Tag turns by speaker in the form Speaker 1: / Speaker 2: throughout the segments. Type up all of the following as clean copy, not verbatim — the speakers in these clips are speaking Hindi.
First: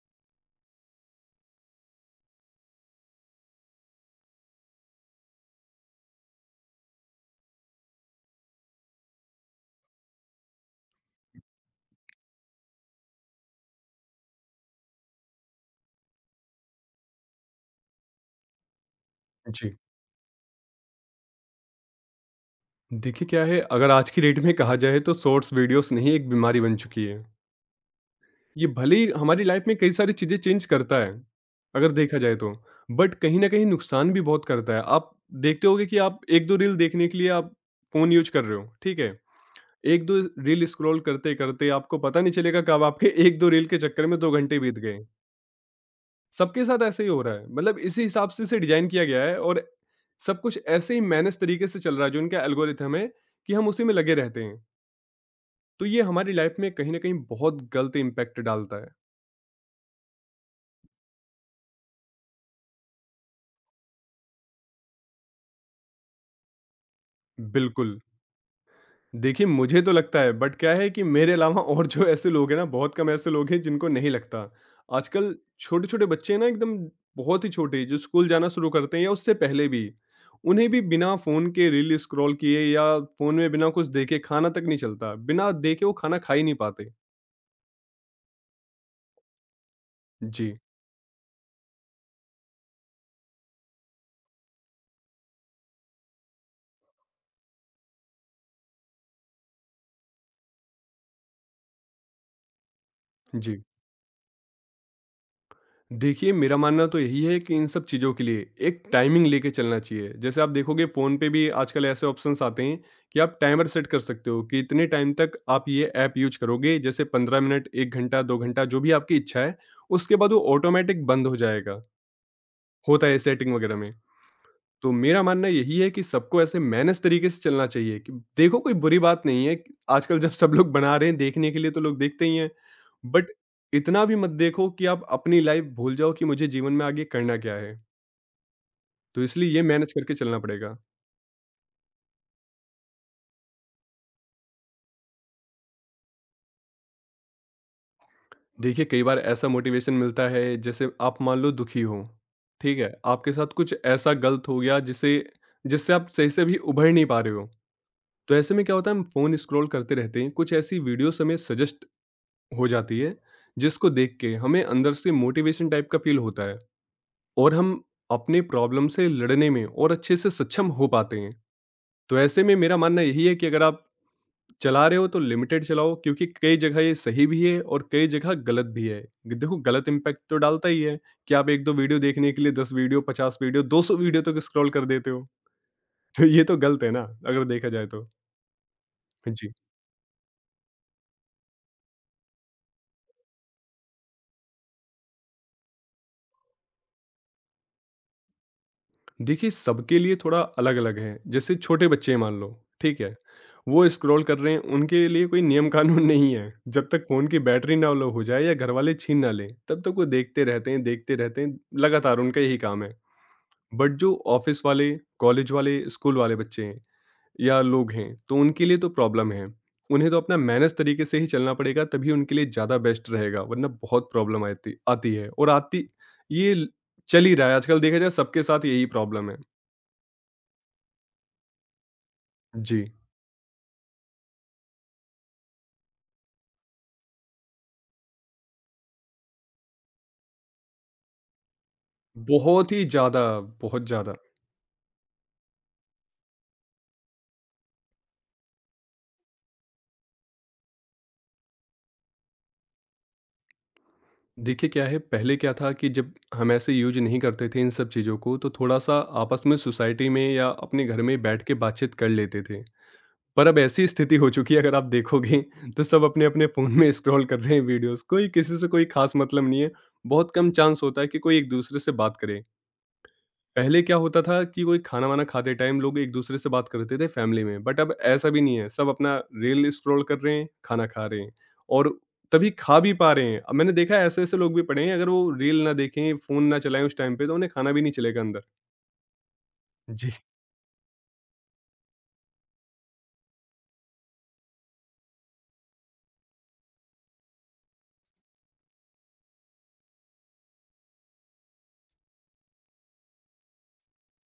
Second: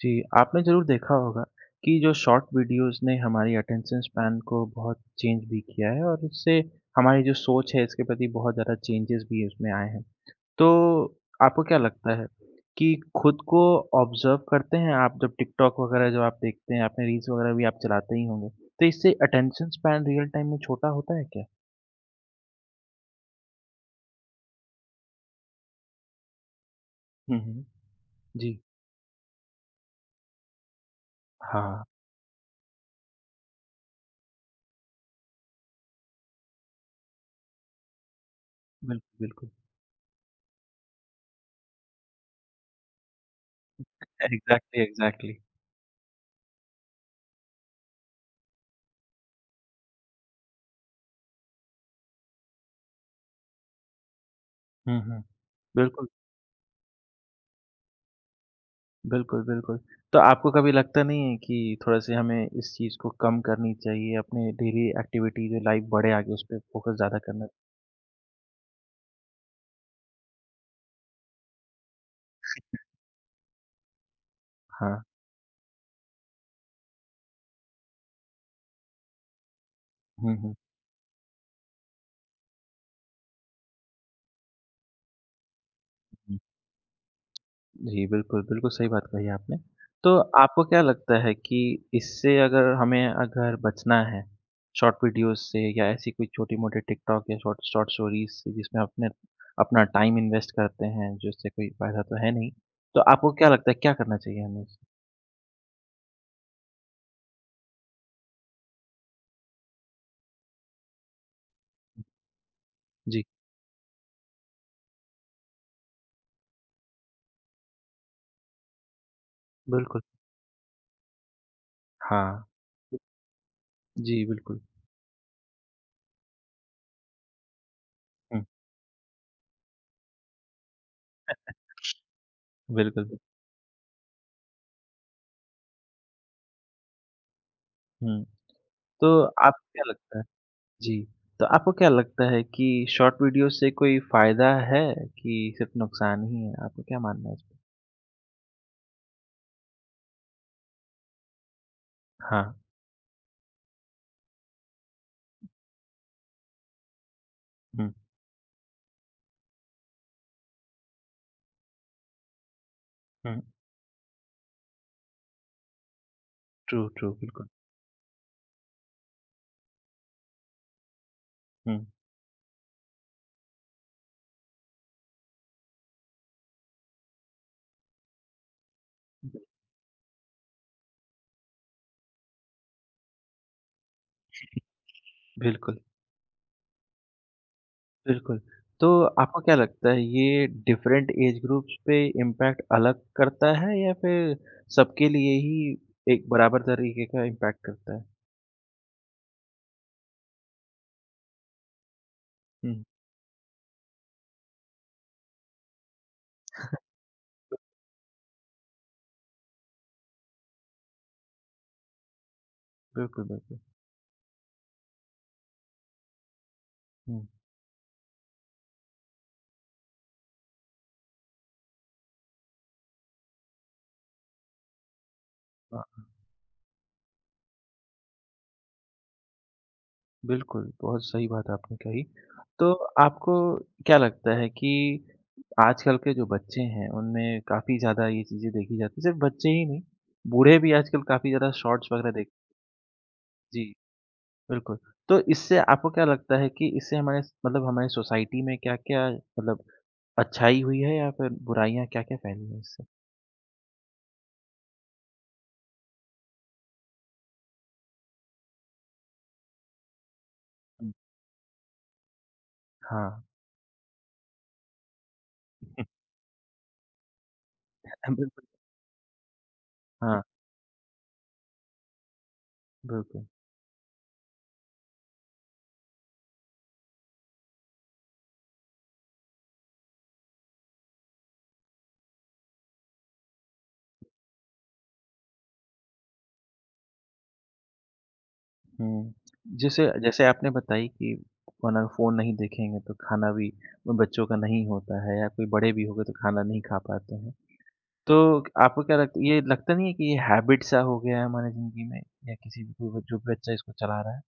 Speaker 1: जी, आपने ज़रूर देखा होगा कि जो शॉर्ट वीडियोस ने हमारी अटेंशन स्पैन को बहुत चेंज भी किया है और इससे हमारी जो सोच है इसके प्रति बहुत ज़्यादा चेंजेस भी उसमें आए हैं। तो आपको क्या लगता है कि खुद को ऑब्ज़र्व करते हैं आप जब टिकटॉक वगैरह जब आप देखते हैं, आपने रील्स वगैरह भी आप चलाते ही होंगे, तो इससे अटेंशन
Speaker 2: जी।
Speaker 1: स्पैन रियल टाइम में छोटा होता है क्या?
Speaker 2: देखिए क्या है, अगर आज की डेट में कहा जाए तो शॉर्ट्स वीडियोज़ नहीं एक बीमारी बन चुकी है।
Speaker 1: हुँ, हुँ। जी।
Speaker 2: ये भले ही हमारी लाइफ में कई सारी चीज़ें चेंज करता है,
Speaker 1: हाँ,
Speaker 2: अगर देखा जाए तो, बट कहीं न कहीं नुकसान भी बहुत करता है। आप देखते होंगे कि आप 1-2 रील देखने के लिए आप फ़ोन यूज़ कर रहे हो, ठीक
Speaker 1: बिल्कुल,
Speaker 2: है?
Speaker 1: बिल्कुल।
Speaker 2: 1-2 रील स्क्रॉल करते-करते आपको पता नहीं चलेगा कब आपके 1-2 रील के चक्कर में 2 घंटे बीत
Speaker 1: एग्ज़ैक्टली,
Speaker 2: गए।
Speaker 1: एग्ज़ैक्टली।
Speaker 2: सबके साथ ऐसे ही हो रहा है, मतलब इसी हिसाब से इसे डिज़ाइन किया गया है और सब कुछ ऐसे ही मैनेज तरीके से चल रहा है जो इनका एल्गोरिथम है, कि हम उसी में लगे रहते हैं।
Speaker 1: हुँ, हुँ।
Speaker 2: तो ये
Speaker 1: बिल्कुल।
Speaker 2: हमारी लाइफ में कहीं न कहीं बहुत गलत इम्पैक्ट डालता है।
Speaker 1: बिल्कुल, बिल्कुल। तो आपको कभी लगता नहीं है कि थोड़ा-सा हमें इस चीज़ को कम करनी चाहिए, अपने डेली एक्टिविटी जो लाइफ बढ़े आगे उस पे फ़ोकस ज़्यादा करना।
Speaker 2: बिल्कुल। देखिए मुझे तो लगता है बट क्या है कि मेरे अलावा और जो ऐसे लोग हैं ना बहुत कम ऐसे लोग हैं जिनको नहीं लगता।
Speaker 1: हाँ।
Speaker 2: आजकल छोटे-छोटे बच्चे हैं ना एकदम बहुत ही छोटे जो स्कूल जाना शुरू करते हैं या उससे पहले भी,
Speaker 1: हुँ, हुँ,
Speaker 2: उन्हें भी बिना फ़ोन के रील स्क्रॉल किए या फ़ोन में बिना कुछ देखे खाना तक नहीं चलता। बिना देखे वो खाना खा
Speaker 1: हुँ।
Speaker 2: ही नहीं पाते।
Speaker 1: जी, बिल्कुल, बिल्कुल सही बात कही आपने। तो
Speaker 2: जी,
Speaker 1: आपको क्या लगता है कि इससे अगर हमें अगर बचना है, शॉर्ट वीडियोज़ से या ऐसी कोई छोटी-मोटी टिकटॉक या शॉर्ट शॉर्ट स्टोरीज़ से जिसमें अपने अपना टाइम इन्वेस्ट करते हैं, जिससे कोई फ़ायदा तो है नहीं। तो आपको क्या
Speaker 2: जी।
Speaker 1: लगता है क्या करना चाहिए हमें? इससे?
Speaker 2: देखिए, मेरा मानना तो यही है कि इन सब चीज़ों के लिए एक टाइमिंग लेके चलना चाहिए। जैसे आप देखोगे फ़ोन पे भी आजकल ऐसे ऑप्शंस आते हैं कि
Speaker 1: जी,
Speaker 2: आप टाइमर सेट कर सकते हो कि इतने टाइम तक आप ये ऐप यूज़ करोगे। जैसे 15 मिनट, 1 घंटा, 2 घंटा जो भी आपकी इच्छा है,
Speaker 1: बिल्कुल।
Speaker 2: उसके बाद वो ऑटोमैटिक बंद हो जाएगा।
Speaker 1: हाँ।
Speaker 2: होता है सेटिंग वगैरह में।
Speaker 1: जी, बिल्कुल।
Speaker 2: तो मेरा मानना यही है कि सबको ऐसे मैनेज तरीके से चलना चाहिए कि
Speaker 1: हुँ,
Speaker 2: देखो कोई बुरी बात नहीं है। आजकल जब सब लोग बना रहे हैं देखने के लिए तो लोग देखते ही हैं,
Speaker 1: बिल्कुल, बिल
Speaker 2: बट इतना भी मत देखो कि आप अपनी लाइफ भूल जाओ कि मुझे जीवन में आगे करना क्या है।
Speaker 1: हुँ, तो
Speaker 2: तो इसलिए ये
Speaker 1: आपको क्या
Speaker 2: मैनेज करके
Speaker 1: लगता है।
Speaker 2: चलना पड़ेगा।
Speaker 1: जी, तो आपको क्या लगता है कि शॉर्ट वीडियो से कोई फ़ायदा है कि सिर्फ़ नुकसान ही है? आपका क्या मानना है इस पे?
Speaker 2: देखिए कई बार ऐसा मोटिवेशन मिलता है जैसे आप मान लो दुखी हो,
Speaker 1: हाँ,
Speaker 2: ठीक है आपके साथ कुछ ऐसा गलत हो गया जिसे जिससे आप सही से भी उभर नहीं पा रहे हो,
Speaker 1: हुँ,
Speaker 2: तो ऐसे में क्या होता है हम फोन स्क्रॉल करते रहते हैं, कुछ ऐसी वीडियोस हमें सजेस्ट हो जाती है,
Speaker 1: हुँ,
Speaker 2: जिसको देख के हमें अंदर से मोटिवेशन टाइप का फील होता है
Speaker 1: ट्रू, ट्रू, बिल्कुल,
Speaker 2: और हम अपने प्रॉब्लम से लड़ने में और अच्छे से सक्षम हो पाते हैं।
Speaker 1: हुँ,
Speaker 2: तो ऐसे में मेरा मानना यही है कि अगर आप चला रहे हो तो लिमिटेड चलाओ, क्योंकि कई जगह ये सही भी है और कई जगह गलत भी है। देखो गलत इम्पैक्ट तो डालता ही है कि आप 1-2 वीडियो देखने के लिए 10 वीडियो, 50 वीडियो, 200 वीडियो तक स्क्रॉल कर देते हो।
Speaker 1: बिल्कुल,
Speaker 2: तो ये तो गलत है ना, अगर देखा जाए तो।
Speaker 1: बिल्कुल। तो
Speaker 2: हाँ
Speaker 1: आपको क्या
Speaker 2: जी।
Speaker 1: लगता है ये डिफरेंट एज ग्रुप्स पे इम्पैक्ट अलग करता है या फिर सबके लिए ही एक बराबर तरीके का इम्पैक्ट करता है?
Speaker 2: देखिए, सबके लिए थोड़ा अलग-अलग है। जैसे छोटे बच्चे हैं मान लो,
Speaker 1: हुँ,
Speaker 2: ठीक है? वो स्क्रॉल कर रहे हैं, उनके लिए कोई नियम-कानून नहीं है। जब तक फ़ोन की बैटरी ना लो हो जाए या घरवाले छीन ना लें, तब तक वो देखते रहते हैं, लगातार उनका यही काम है।
Speaker 1: बिल्कुल, बिल्कुल,
Speaker 2: बट जो ऑफ़िस वाले, कॉलेज वाले, स्कूल वाले बच्चे हैं
Speaker 1: हुँ,
Speaker 2: या लोग हैं, तो उनके लिए तो प्रॉब्लम है। उन्हें तो अपना मैनेज तरीके से ही चलना पड़ेगा, तभी उनके लिए ज़्यादा बेस्ट रहेगा, वरना बहुत प्रॉब्लम आती आती है और आती
Speaker 1: हाँ।
Speaker 2: ये ल चल ही रहा है, आजकल देखा जाए सबके साथ यही प्रॉब्लम है।
Speaker 1: बिल्कुल, बहुत सही बात आपने कही। तो
Speaker 2: जी,
Speaker 1: आपको क्या लगता है कि आजकल के जो बच्चे हैं, उनमें काफ़ी ज़्यादा ये चीज़ें देखी जाती हैं, सिर्फ़ बच्चे ही नहीं, बूढ़े भी आजकल काफ़ी ज़्यादा शॉर्ट्स वग़ैरह देख
Speaker 2: बहुत ही ज़्यादा,
Speaker 1: जी,
Speaker 2: बहुत ज़्यादा।
Speaker 1: बिल्कुल। तो इससे आपको क्या लगता है कि इससे हमारे स मतलब हमारी सोसाइटी में क्या-क्या मतलब अच्छाई हुई है या फिर बुराइयाँ क्या-क्या फैली हैं इससे?
Speaker 2: देखिए क्या है, पहले क्या था कि जब हम ऐसे यूज़ नहीं करते थे इन सब चीज़ों को, तो थोड़ा-सा आपस में सोसाइटी में या अपने
Speaker 1: हुँ,
Speaker 2: घर में बैठ के बातचीत कर लेते थे।
Speaker 1: हाँ।
Speaker 2: पर अब ऐसी स्थिति हो चुकी है अगर आप देखोगे तो सब अपने-अपने फ़ोन में स्क्रॉल कर रहे हैं वीडियोज़, कोई
Speaker 1: बिल्कुल,
Speaker 2: किसी से कोई ख़ास मतलब नहीं है,
Speaker 1: हाँ,
Speaker 2: बहुत कम चांस होता है कि कोई एक-दूसरे से बात करे।
Speaker 1: बिल्कुल।
Speaker 2: पहले क्या होता था कि कोई खाना-वाना खाते टाइम लोग एक-दूसरे से बात करते थे फैमिली में, बट अब ऐसा भी नहीं है। सब अपना रील स्क्रॉल कर रहे हैं, खाना खा रहे हैं और तभी खा भी पा रहे हैं। अब मैंने देखा है ऐसे-ऐसे लोग भी पड़े हैं अगर वो रील ना देखें, फ़ोन ना चलाएँ उस टाइम पे तो उन्हें खाना भी नहीं चलेगा अंदर।
Speaker 1: हुँ, जैसे
Speaker 2: जी,
Speaker 1: जैसे आपने बताई कि वरना फ़ोन नहीं देखेंगे तो खाना भी बच्चों का नहीं होता है या कोई बड़े भी हो गए तो खाना नहीं खा पाते हैं। तो आपको क्या लगता है ये लगता नहीं है कि ये हैबिट सा हो गया है हमारी ज़िंदगी में या किसी भी कोई जो भी बच्चा इसको चला रहा है?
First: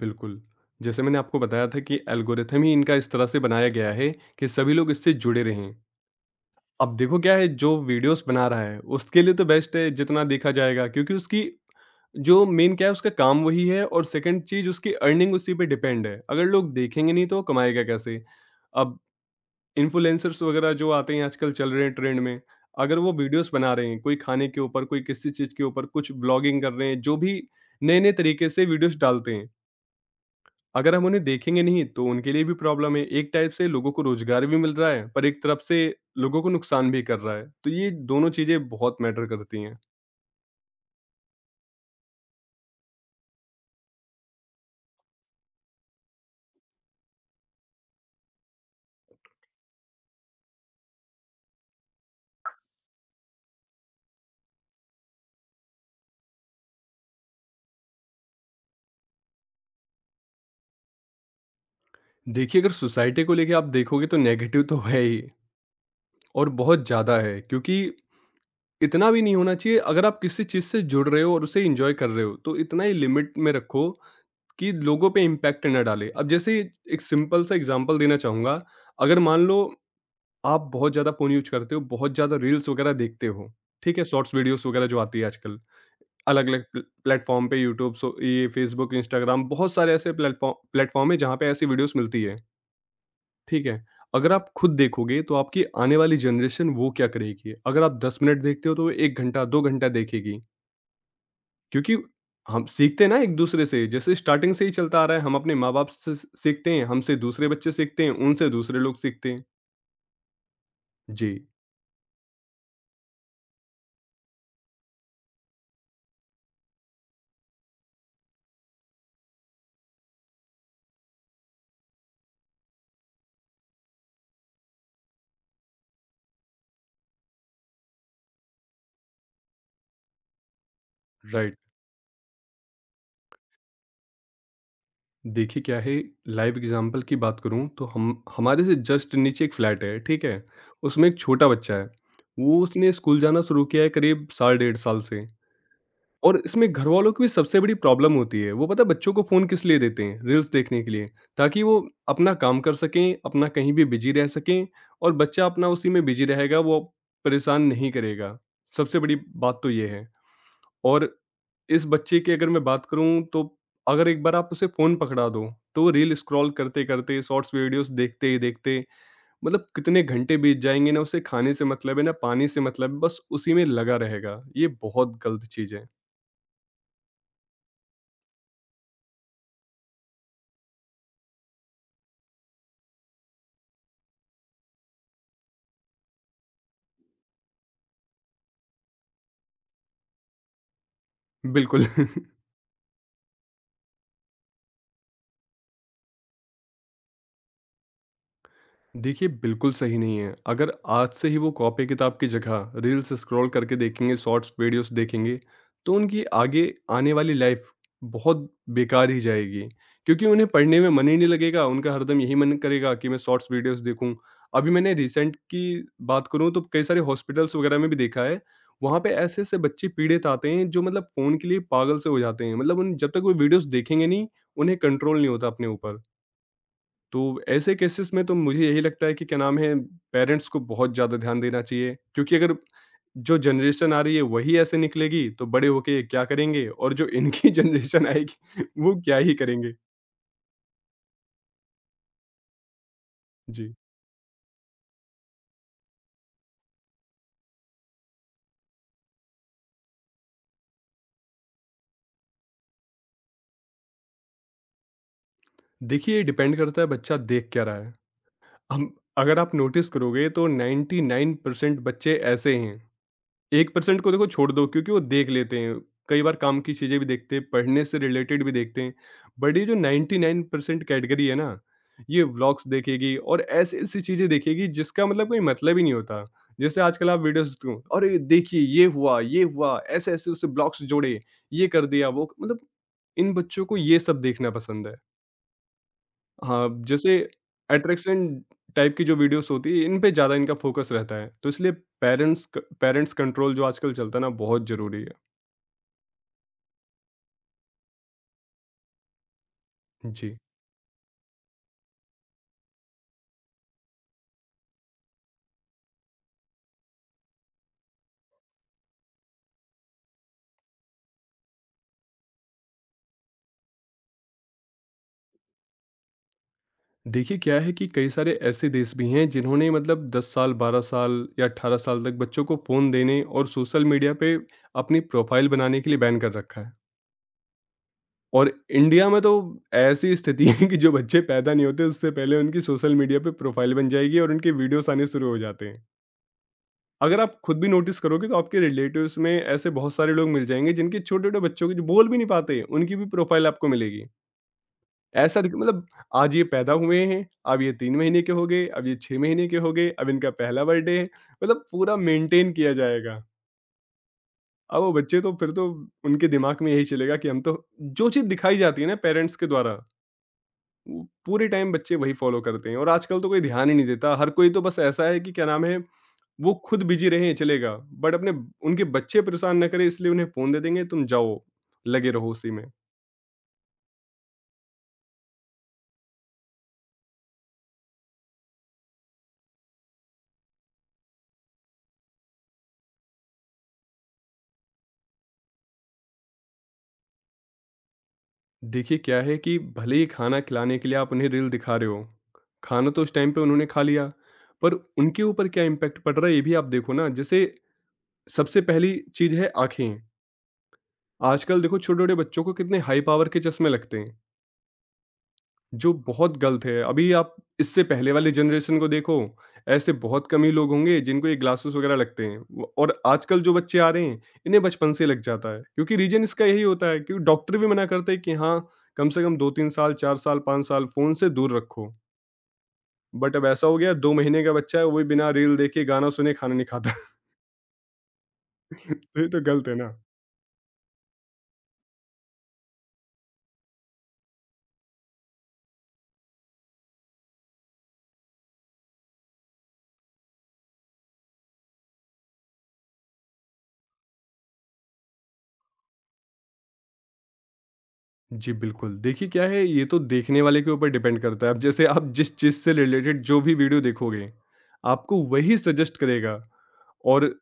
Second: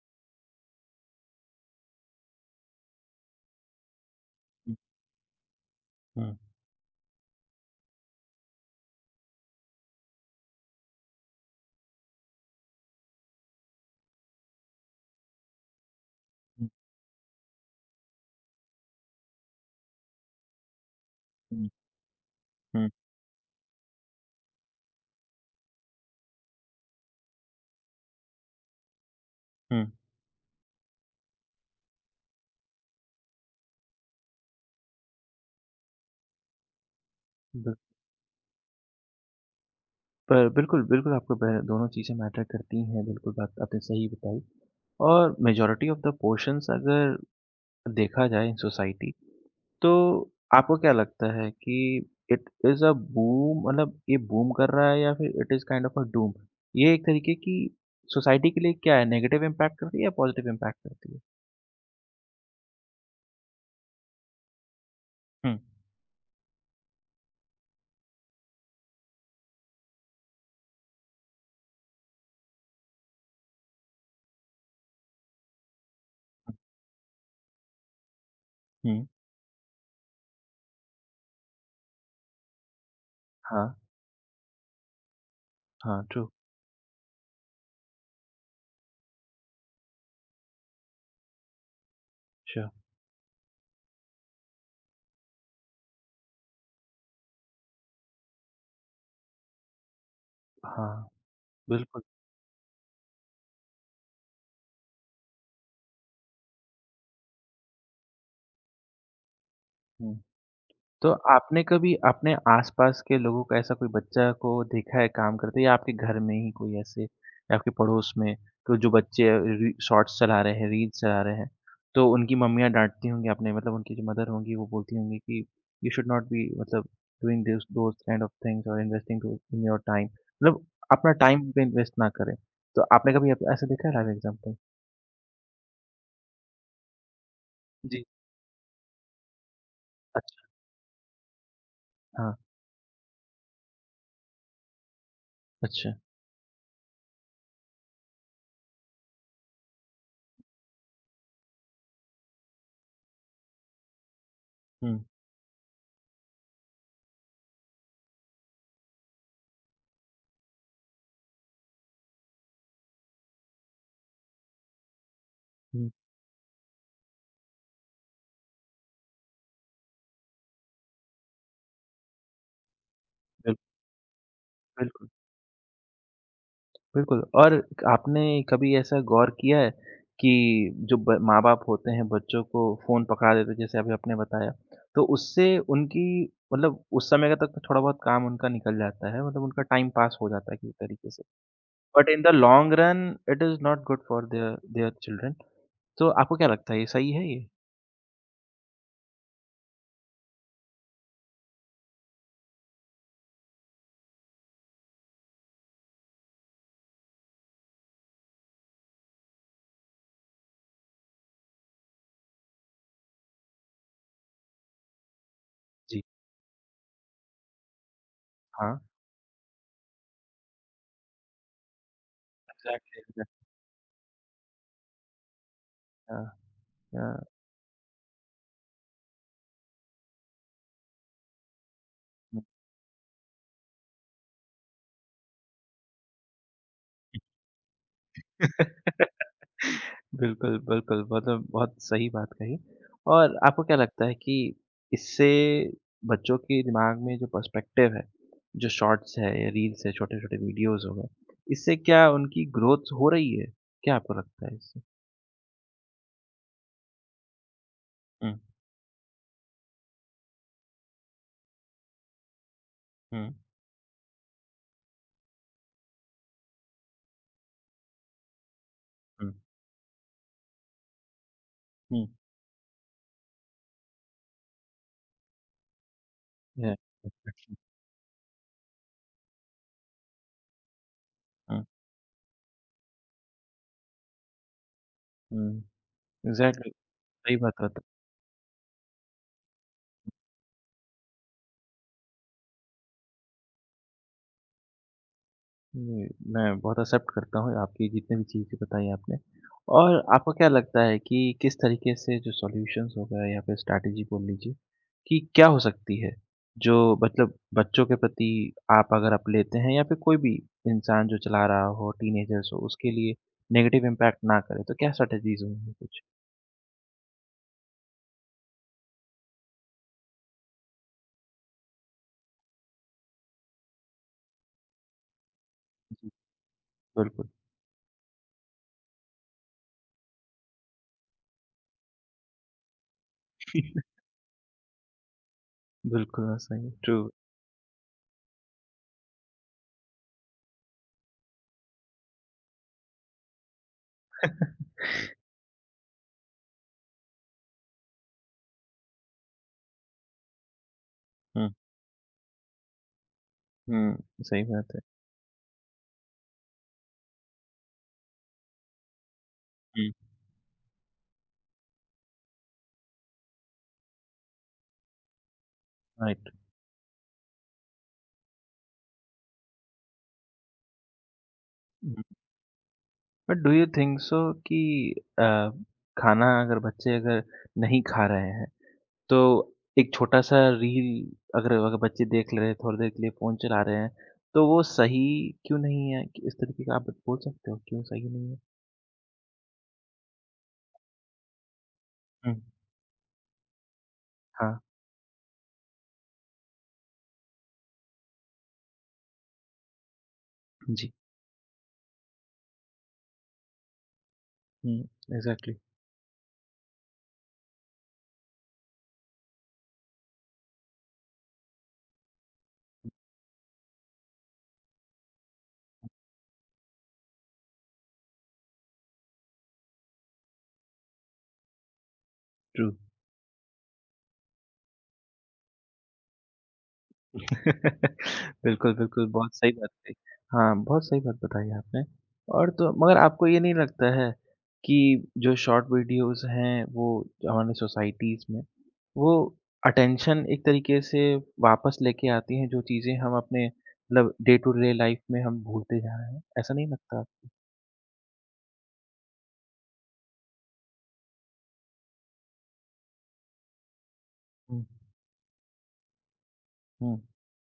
Speaker 2: बिल्कुल। जैसे मैंने आपको बताया था कि एल्गोरिथम ही इनका इस तरह से बनाया गया है कि सभी
Speaker 1: हुँ,
Speaker 2: लोग इससे जुड़े रहें।
Speaker 1: हुँ,
Speaker 2: अब देखो क्या है, जो वीडियोज़ बना रहा है, उसके लिए तो बेस्ट है जितना देखा जाएगा क्योंकि उसकी जो मेन क्या है उसका काम वही है और सेकंड चीज़ उसकी अर्निंग उसी पे डिपेंड है। अगर
Speaker 1: हुँ,
Speaker 2: लोग देखेंगे नहीं तो वो कमाएगा कैसे? अब इन्फ्लुएंसर्स वगैरह जो आते हैं आजकल
Speaker 1: हुँ,
Speaker 2: चल रहे हैं ट्रेंड में,
Speaker 1: हुँ,
Speaker 2: अगर वो वीडियोज़ बना रहे हैं, कोई खाने के ऊपर, कोई किसी चीज़ के ऊपर, कुछ ब्लॉगिंग कर रहे हैं, जो भी नए-नए तरीके से वीडियोज़ डालते हैं।
Speaker 1: हुँ,
Speaker 2: अगर हम उन्हें देखेंगे नहीं तो उनके लिए भी प्रॉब्लम है। एक टाइप से लोगों को रोज़गार भी मिल रहा है, पर एक तरफ से लोगों को नुकसान भी कर रहा है। तो
Speaker 1: बिल
Speaker 2: ये दोनों चीज़ें बहुत मैटर करती हैं।
Speaker 1: बिल्कुल, बिल्कुल आपको ब दोनों चीज़ें मैटर करती हैं, बिल्कुल बात आपने सही बताई और मेजॉरिटी ऑफ द पोर्शंस अगर देखा जाए इन सोसाइटी तो आपको क्या लगता है कि इट इज़ अ बूम मतलब ये बूम कर रहा है या फिर it is kind of a doom? ये एक तरीके की सोसाइटी के लिए क्या है नेगेटिव इम्पैक्ट करती है या पॉजिटिव इम्पैक्ट करती है?
Speaker 2: देखिए, अगर सोसाइटी को लेके आप देखोगे तो नेगेटिव तो है ही
Speaker 1: हुँ,
Speaker 2: और बहुत ज़्यादा है क्योंकि इतना भी नहीं होना चाहिए। अगर आप किसी चीज़ से जुड़ रहे हो और उसे एन्जॉय कर रहे हो तो इतना ही लिमिट में रखो कि लोगों पे इम्पैक्ट ना डाले। अब
Speaker 1: हुँ,
Speaker 2: जैसे एक सिंपल सा एग्ज़ाम्पल देना चाहूँगा,
Speaker 1: हुँ।
Speaker 2: अगर मान लो आप बहुत ज़्यादा फ़ोन यूज़ करते हो, बहुत ज़्यादा रील्स वगैरह देखते हो,
Speaker 1: हाँ,
Speaker 2: ठीक है? शॉर्ट्स वीडियोज़ वगैरह जो आती है आजकल,
Speaker 1: हाँ, ट्रू।
Speaker 2: अलग-अलग प्लेटफ़ॉर्म पे यूट्यूब सो ये फ़ेसबुक, इंस्टाग्राम बहुत सारे ऐसे प्लेटफ़ॉर्म है जहाँ पे ऐसी वीडियोज़ मिलती है,
Speaker 1: अच्छा।
Speaker 2: ठीक है? अगर आप खुद देखोगे तो आपकी आने वाली जनरेशन वो क्या करेगी? अगर आप 10 मिनट देखते हो तो 1 घंटा, 2 घंटा देखेगी
Speaker 1: हाँ,
Speaker 2: क्योंकि
Speaker 1: बिल्कुल।
Speaker 2: हम सीखते हैं ना एक-दूसरे से, जैसे स्टार्टिंग से ही चलता आ रहा है, हम अपने माँ-बाप से स सीखते हैं, हमसे दूसरे बच्चे सीखते हैं, उनसे दूसरे लोग सीखते हैं।
Speaker 1: हम्म। तो
Speaker 2: जी,
Speaker 1: आपने कभी अपने आसपास के लोगों का ऐसा कोई बच्चा को देखा है काम करते या आपके घर में ही कोई ऐसे या आपके पड़ोस में तो जो बच्चे री शॉर्ट्स चला रहे हैं, रील्स चला रहे हैं, तो उनकी मम्मियाँ डाँटती होंगी आपने मतलब उनकी जो मदर होंगी वो बोलती होंगी कि यू शुड नॉट बी मतलब doing this those kind of things और investing to in your time मतलब अपना टाइम
Speaker 2: राइट।
Speaker 1: पे इन्वेस्ट ना करें। तो आपने कभी ऐसा देखा है लाइव एग्ज़ाम्पल?
Speaker 2: देखिए क्या है, लाइव एग्ज़ाम्पल की बात करूँ तो
Speaker 1: जी।
Speaker 2: हम हमारे से जस्ट नीचे एक फ्लैट है, ठीक है?
Speaker 1: अच्छा।
Speaker 2: उसमें एक छोटा बच्चा है,
Speaker 1: हाँ,
Speaker 2: वो उसने स्कूल जाना शुरू किया है करीब साल डेढ़ साल से
Speaker 1: अच्छा।
Speaker 2: और इसमें घरवालों की भी सबसे बड़ी प्रॉब्लम होती है, वो पता है बच्चों को फ़ोन किस लिए देते हैं? रील्स देखने के लिए, ताकि वो अपना काम कर सकें, अपना कहीं भी बिज़ी रह सकें
Speaker 1: हुँ,
Speaker 2: और बच्चा अपना उसी में बिज़ी रहेगा, वो परेशान नहीं करेगा, सबसे बड़ी बात तो ये है। और इस बच्चे की अगर मैं बात करूँ तो अगर एक बार आप उसे फ़ोन पकड़ा दो, तो
Speaker 1: हुँ,
Speaker 2: वो रील स्क्रॉल करते-करते, शॉर्ट्स वीडियोज़ देखते ही देखते मतलब कितने घंटे बीत जाएँगे, ना उसे खाने से मतलब है, ना पानी से मतलब है, बस उसी
Speaker 1: बिल
Speaker 2: में लगा रहेगा। ये
Speaker 1: बिल्कुल।
Speaker 2: बहुत गलत चीज़ है।
Speaker 1: बिल्कुल, और आपने कभी ऐसा गौर किया है कि जो ब माँ-बाप होते हैं, बच्चों को फ़ोन पकड़ा देते हैं, जैसे अभी आपने बताया, तो उससे उनकी मतलब उस समय का तक तो थोड़ा-बहुत काम उनका निकल जाता है, मतलब उनका टाइम पास हो जाता है किसी तरीके से।
Speaker 2: बिल्कुल।
Speaker 1: But in the long run, it is not good for their their children. तो आपको क्या लगता है, ये सही है ये?
Speaker 2: देखिए, बिल्कुल सही नहीं है। अगर आज से ही वो कॉपी किताब की जगह रील्स स्क्रॉल करके देखेंगे, शॉर्ट्स वीडियोज़ देखेंगे, तो उनकी आगे आने वाली लाइफ़ बहुत बेकार ही जाएगी। क्योंकि उन्हें पढ़ने में मन ही नहीं लगेगा, उनका हरदम यही मन करेगा कि मैं शॉर्ट्स वीडियोज़ देखूँ। अभी मैंने रिसेंट की
Speaker 1: जी,
Speaker 2: बात करूँ तो कई सारे हॉस्पिटल्स वगैरह में भी देखा है,
Speaker 1: हाँ।
Speaker 2: वहाँ पे ऐसे-ऐसे बच्चे पीड़ित आते हैं जो मतलब फ़ोन के लिए पागल से हो जाते हैं। मतलब उन
Speaker 1: एग्ज़ैक्टली,
Speaker 2: जब तक
Speaker 1: एग्ज़ैक्ट
Speaker 2: वो वीडियोज़ देखेंगे नहीं, उन्हें कंट्रोल नहीं होता अपने ऊपर।
Speaker 1: हाँ,
Speaker 2: तो ऐसे केसेस में तो मुझे यही लगता है कि क्या नाम है, पेरेंट्स को बहुत ज़्यादा ध्यान देना चाहिए क्योंकि अगर जो जनरेशन आ रही है वही ऐसे निकलेगी तो बड़े होके ये क्या करेंगे और जो इनकी जनरेशन आएगी वो
Speaker 1: हाँ।
Speaker 2: क्या ही करेंगे।
Speaker 1: बिल्कुल, बिल्कुल, मतलब बहुत सही बात कही। और आपको
Speaker 2: जी।
Speaker 1: क्या लगता है कि इससे बच्चों के दिमाग में जो पर्सपेक्टिव है, जो शॉर्ट्स है या रील्स है, छोटे-छोटे वीडियोज़ हो गए, इससे क्या उनकी ग्रोथ हो रही है? क्या आपको लगता है इससे?
Speaker 2: देखिए डिपेंड करता है बच्चा देख क्या रहा है,
Speaker 1: हुँ,
Speaker 2: हम अगर आप नोटिस करोगे तो 99% बच्चे ऐसे हैं,
Speaker 1: हुँ,
Speaker 2: 1% को देखो छोड़ दो क्योंकि वो देख लेते हैं। कई बार काम की चीज़ें भी देखते हैं, पढ़ने से रिलेटेड भी देखते हैं।
Speaker 1: हुँ,
Speaker 2: बट ये जो 99% कैटेगरी है ना,
Speaker 1: हुँ।
Speaker 2: ये व्लॉग्स देखेगी और ऐसी-ऐसी चीज़ें देखेगी जिसका मतलब कोई मतलब ही नहीं होता।
Speaker 1: या
Speaker 2: जैसे आजकल आप
Speaker 1: हुँ,
Speaker 2: वीडियोज़ दो अरे! देखिए ये हुआ, ऐसे-ऐसे उससे ब्लॉक्स जोड़े,
Speaker 1: हुँ,
Speaker 2: ये कर दिया वो मतलब इन बच्चों को ये सब देखना पसंद है।
Speaker 1: हुँ,
Speaker 2: हाँ,
Speaker 1: एग्ज़ैक्टली
Speaker 2: जैसे
Speaker 1: सही बात बत
Speaker 2: अट्रैक्शन टाइप की जो वीडियोज़ होती है, इन पे ज़्यादा इनका फ़ोकस रहता है। तो इसलिए पेरेंट्स कंट्रोल जो आजकल चलता है ना, बहुत ज़रूरी है।
Speaker 1: जी, मैं बहुत एक्सेप्ट करता हूँ आपकी जितने भी चीज़ें बताई आपने। और आपको
Speaker 2: जी।
Speaker 1: क्या लगता है कि किस तरीके से जो सॉल्यूशंस हो गए या फिर स्ट्रैटेजी बोल लीजिए कि क्या हो सकती है? जो मतलब बच्चों के प्रति आप अगर आप लेते हैं या फिर कोई भी इंसान जो चला रहा हो, टीनेजर्स हो, उसके लिए नेगेटिव इम्पैक्ट ना करे, तो क्या स्ट्रैटेजीज़ होंगी कुछ?
Speaker 2: देखिए, क्या है कि कई सारे ऐसे देश भी हैं, जिन्होंने मतलब 10 साल, 12 साल या 18 साल तक बच्चों को फ़ोन देने और सोशल मीडिया पे अपनी प्रोफ़ाइल बनाने के लिए बैन कर रखा है।
Speaker 1: बिल्कुल।
Speaker 2: और इंडिया में तो ऐसी स्थिति है कि जो बच्चे पैदा नहीं होते, उससे पहले उनकी सोशल मीडिया पे प्रोफ़ाइल बन जाएगी और उनके वीडियोज़ आने शुरू हो जाते हैं।
Speaker 1: बिल्कुल, हाँ, सही ट्रू।
Speaker 2: अगर आप खुद भी नोटिस करोगे तो आपके रिलेटिव्स में ऐसे बहुत सारे लोग मिल जाएँगे जिनके छोटे-छोटे बच्चों की जो बोल भी नहीं पाते, उनकी भी प्रोफ़ाइल आपको मिलेगी। ऐसा दिख मतलब आज ये पैदा हुए हैं, अब ये 3 महीने के हो गए, अब ये 6 महीने के हो गए, अब इनका पहला बर्थडे है,
Speaker 1: हुँ,
Speaker 2: मतलब पूरा मेंटेन किया जाएगा।
Speaker 1: हुँ, सही बात है।
Speaker 2: अब वो बच्चे तो फिर तो उनके दिमाग में यही चलेगा कि हम तो जो चीज़ दिखाई जाती है ना पेरेंट्स के द्वारा
Speaker 1: हुँ,
Speaker 2: वो पूरे टाइम बच्चे वही फ़ॉलो करते हैं और आजकल तो कोई ध्यान ही नहीं देता। हर कोई तो बस ऐसा है कि क्या नाम है,
Speaker 1: राइट।
Speaker 2: वो खुद बिज़ी रहें चलेगा, बट अपने उनके बच्चे परेशान ना करें इसलिए उन्हें फ़ोन दे देंगे, तुम जाओ, लगे रहो उसी में।
Speaker 1: But do you think so कि अ, खाना अगर बच्चे अगर नहीं खा रहे हैं तो एक छोटा सा रील अगर अगर बच्चे देख ले रहे हैं थोड़ी देर के लिए फ़ोन चला रहे हैं तो वो सही क्यों नहीं है? कि इस तरीके का आप बोल सकते हो क्यों सही नहीं है?
Speaker 2: देखिए क्या है कि भले ही खाना खिलाने के लिए आप उन्हें रील दिखा रहे हो,
Speaker 1: हुँ।
Speaker 2: खाना तो उस टाइम पे उन्होंने खा लिया,
Speaker 1: हाँ,
Speaker 2: पर उनके ऊपर क्या इम्पैक्ट पड़ रहा है ये भी आप देखो ना। जैसे सबसे पहली चीज़ है आँखें,
Speaker 1: जी।
Speaker 2: आजकल देखो छोटे-छोटे बच्चों को कितने हाई पावर के चश्मे लगते हैं।
Speaker 1: हुँ, एग्ज़ैक्टली,
Speaker 2: जो बहुत गलत है। अभी आप इससे पहले वाले जनरेशन को देखो, ऐसे बहुत कम ही लोग होंगे जिनको ये ग्लासेस वगैरह लगते हैं व और आजकल जो बच्चे आ रहे हैं, इन्हें बचपन से लग जाता है। क्योंकि रीज़न इसका यही होता है क्योंकि डॉक्टर भी मना करते हैं कि हाँ, कम से कम 2-3 साल, 4 साल, 5 साल फ़ोन से दूर रखो।
Speaker 1: ट्रू।
Speaker 2: बट अब ऐसा हो गया 2 महीने का बच्चा है, वो भी बिना रील देखे, गाना सुने, खाना नहीं खाता।
Speaker 1: बिल्कुल, बिल्कुल,
Speaker 2: तो ये
Speaker 1: बहुत
Speaker 2: तो
Speaker 1: सही
Speaker 2: गलत
Speaker 1: बात
Speaker 2: है
Speaker 1: कही।
Speaker 2: ना।
Speaker 1: हाँ, बहुत सही बात बताई आपने और तो मगर आपको ये नहीं लगता है कि जो शॉर्ट वीडियोज़ हैं, वो हमारी सोसाइटीज़ में, वो अटेंशन एक तरीके से वापस लेके आती हैं, जो चीज़ें हम अपने मतलब डे टू डे लाइफ में हम भूलते जा रहे हैं, ऐसा नहीं लगता?
Speaker 2: जी, बिल्कुल। देखिए क्या है, ये तो देखने वाले के ऊपर डिपेंड करता है। अब जैसे आप जिस चीज़ से रिलेटेड जो भी वीडियो देखोगे,
Speaker 1: हुँ,
Speaker 2: आपको वही सजेस्ट करेगा
Speaker 1: हुँ,
Speaker 2: और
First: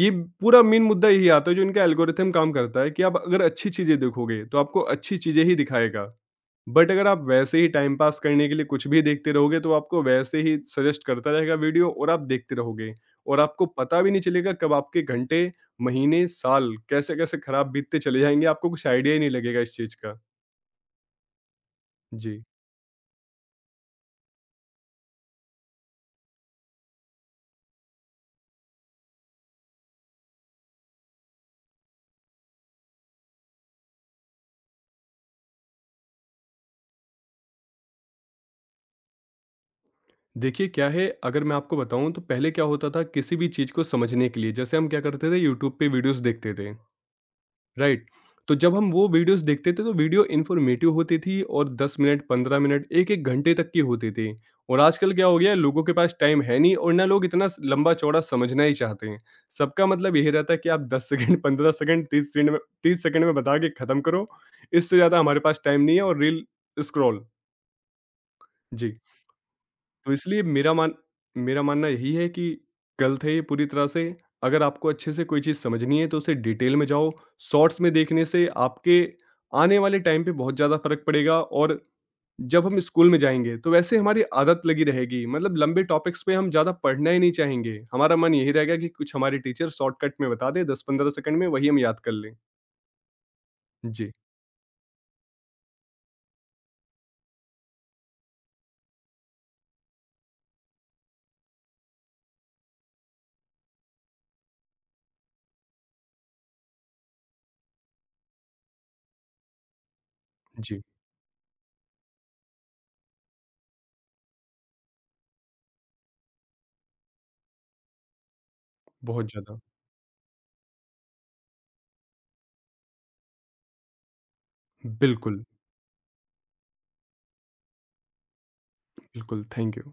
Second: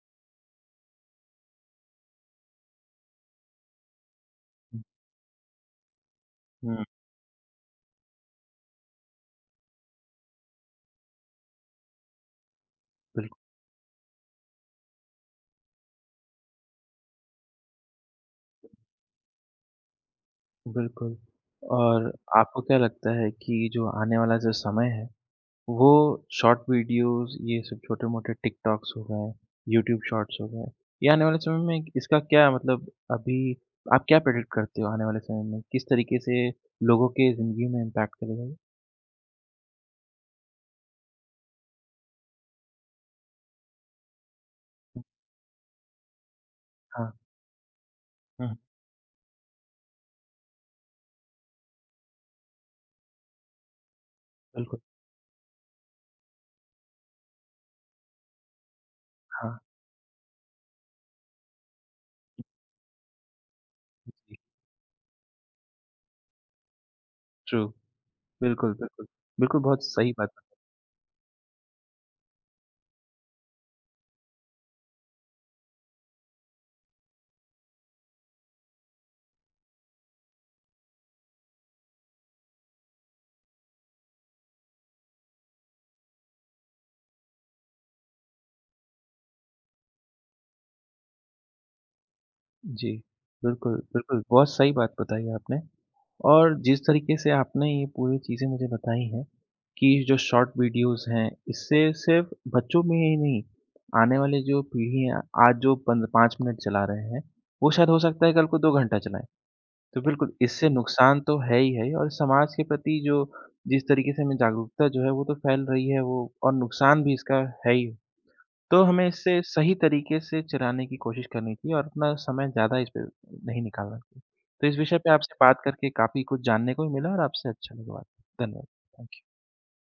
Speaker 2: ये पूरा मेन मुद्दा यही आता है जो इनका एल्गोरिथम काम करता है कि आप अगर अच्छी चीज़ें देखोगे, तो आपको
Speaker 1: हुँ,
Speaker 2: अच्छी चीज़ें ही दिखाएगा।
Speaker 1: हुँ,
Speaker 2: बट अगर आप वैसे ही टाइम पास करने के लिए कुछ भी देखते रहोगे, तो आपको वैसे ही सजेस्ट करता रहेगा वीडियो और आप देखते रहोगे
Speaker 1: बिल्कुल,
Speaker 2: और आपको पता भी नहीं चलेगा कब आपके घंटे, महीने, साल कैसे-कैसे खराब बीतते चले जाएँगे, आपको कुछ आइडिया ही नहीं लगेगा इस चीज़ का।
Speaker 1: बिल्कुल और
Speaker 2: जी।
Speaker 1: आपको क्या लगता है कि जो आने वाला जो समय है वो शॉर्ट वीडियोज़ ये सब छोटे-मोटे टिकटॉक्स हो गए, यूट्यूब शॉर्ट्स हो गए, ये आने वाले समय में इसका क्या मतलब अभी आप क्या प्रेडिक्ट करते हो आने वाले समय में? किस तरीके से लोगों के ज़िंदगी में इम्पैक्ट करेगा ये?
Speaker 2: देखिए क्या है, अगर मैं आपको बताऊँ तो पहले क्या होता था किसी भी चीज़ को समझने के लिए जैसे हम क्या
Speaker 1: हुँ,
Speaker 2: करते थे यूट्यूब पे वीडियोज़ देखते थे,
Speaker 1: हाँ,
Speaker 2: राइट?
Speaker 1: हुँ,
Speaker 2: तो जब हम वो वीडियोज़ देखते थे तो वीडियो इन्फॉर्मेटिव होती थी और 10 मिनट, 15 मिनट, 1-1 घंटे तक की होती थी।
Speaker 1: बिल्कुल,
Speaker 2: और आजकल क्या हो गया है लोगों के पास टाइम है नहीं और ना लोग इतना स लंबा-चौड़ा समझना ही चाहते हैं।
Speaker 1: हाँ,
Speaker 2: सबका मतलब यही रहता है कि आप 10 सेकंड, 15 सेकंड, 30 सेकंड में बता के खत्म करो,
Speaker 1: जी,
Speaker 2: इससे ज़्यादा हमारे पास टाइम नहीं है और रील स्क्रॉल।
Speaker 1: ट्रू, बिल्कुल,
Speaker 2: जी।
Speaker 1: बिल्कुल। बिल्कुल, बहुत सही
Speaker 2: तो
Speaker 1: बात।
Speaker 2: इसलिए मेरा मानना यही है कि गलत है ये पूरी तरह से। अगर आपको अच्छे से कोई चीज़ समझनी है तो उसे डिटेल में जाओ। शॉर्ट्स में देखने से आपके आने वाले टाइम पे बहुत ज़्यादा फ़र्क पड़ेगा और जब हम स्कूल में जाएँगे तो वैसे हमारी आदत लगी रहेगी। मतलब लंबे टॉपिक्स पे हम ज़्यादा पढ़ना ही नहीं चाहेंगे। हमारा मन यही रहेगा कि कुछ हमारे टीचर शॉर्टकट में बता दें 10-15 सेकंड में वही हम याद कर लें।
Speaker 1: जी, बिल्कुल,
Speaker 2: जी,
Speaker 1: बिल्कुल, बहुत सही बात बताई आपने। और जिस तरीके से आपने ये पूरी चीज़ें मुझे बताई हैं, कि जो शॉर्ट वीडियोज़ हैं, इससे सिर्फ़ बच्चों में ही नहीं, आने वाली जो पीढ़ी है, आज जो पन 5 मिनट चला रहे हैं, वो शायद हो सकता है कल को 2 घंटा चलाएँ। तो बिल्कुल, इससे
Speaker 2: जी।
Speaker 1: नुकसान तो है ही है और समाज के प्रति जो जिस तरीके से हमें जागरूकता जो है, वो तो फैल रही है वो और नुकसान भी इसका है ही तो हमें
Speaker 2: बहुत
Speaker 1: इससे
Speaker 2: ज़्यादा।
Speaker 1: सही तरीके से चलाने की कोशिश करनी चाहिए और अपना समय ज़्यादा इस पे नहीं निकालना चाहिए। तो इस विषय पे आपसे
Speaker 2: बिल्कुल,
Speaker 1: बात करके काफ़ी कुछ जानने को भी मिला और आपसे अच्छा लगा बात। धन्यवाद। Thank you.
Speaker 2: बिल्कुल। Thank you.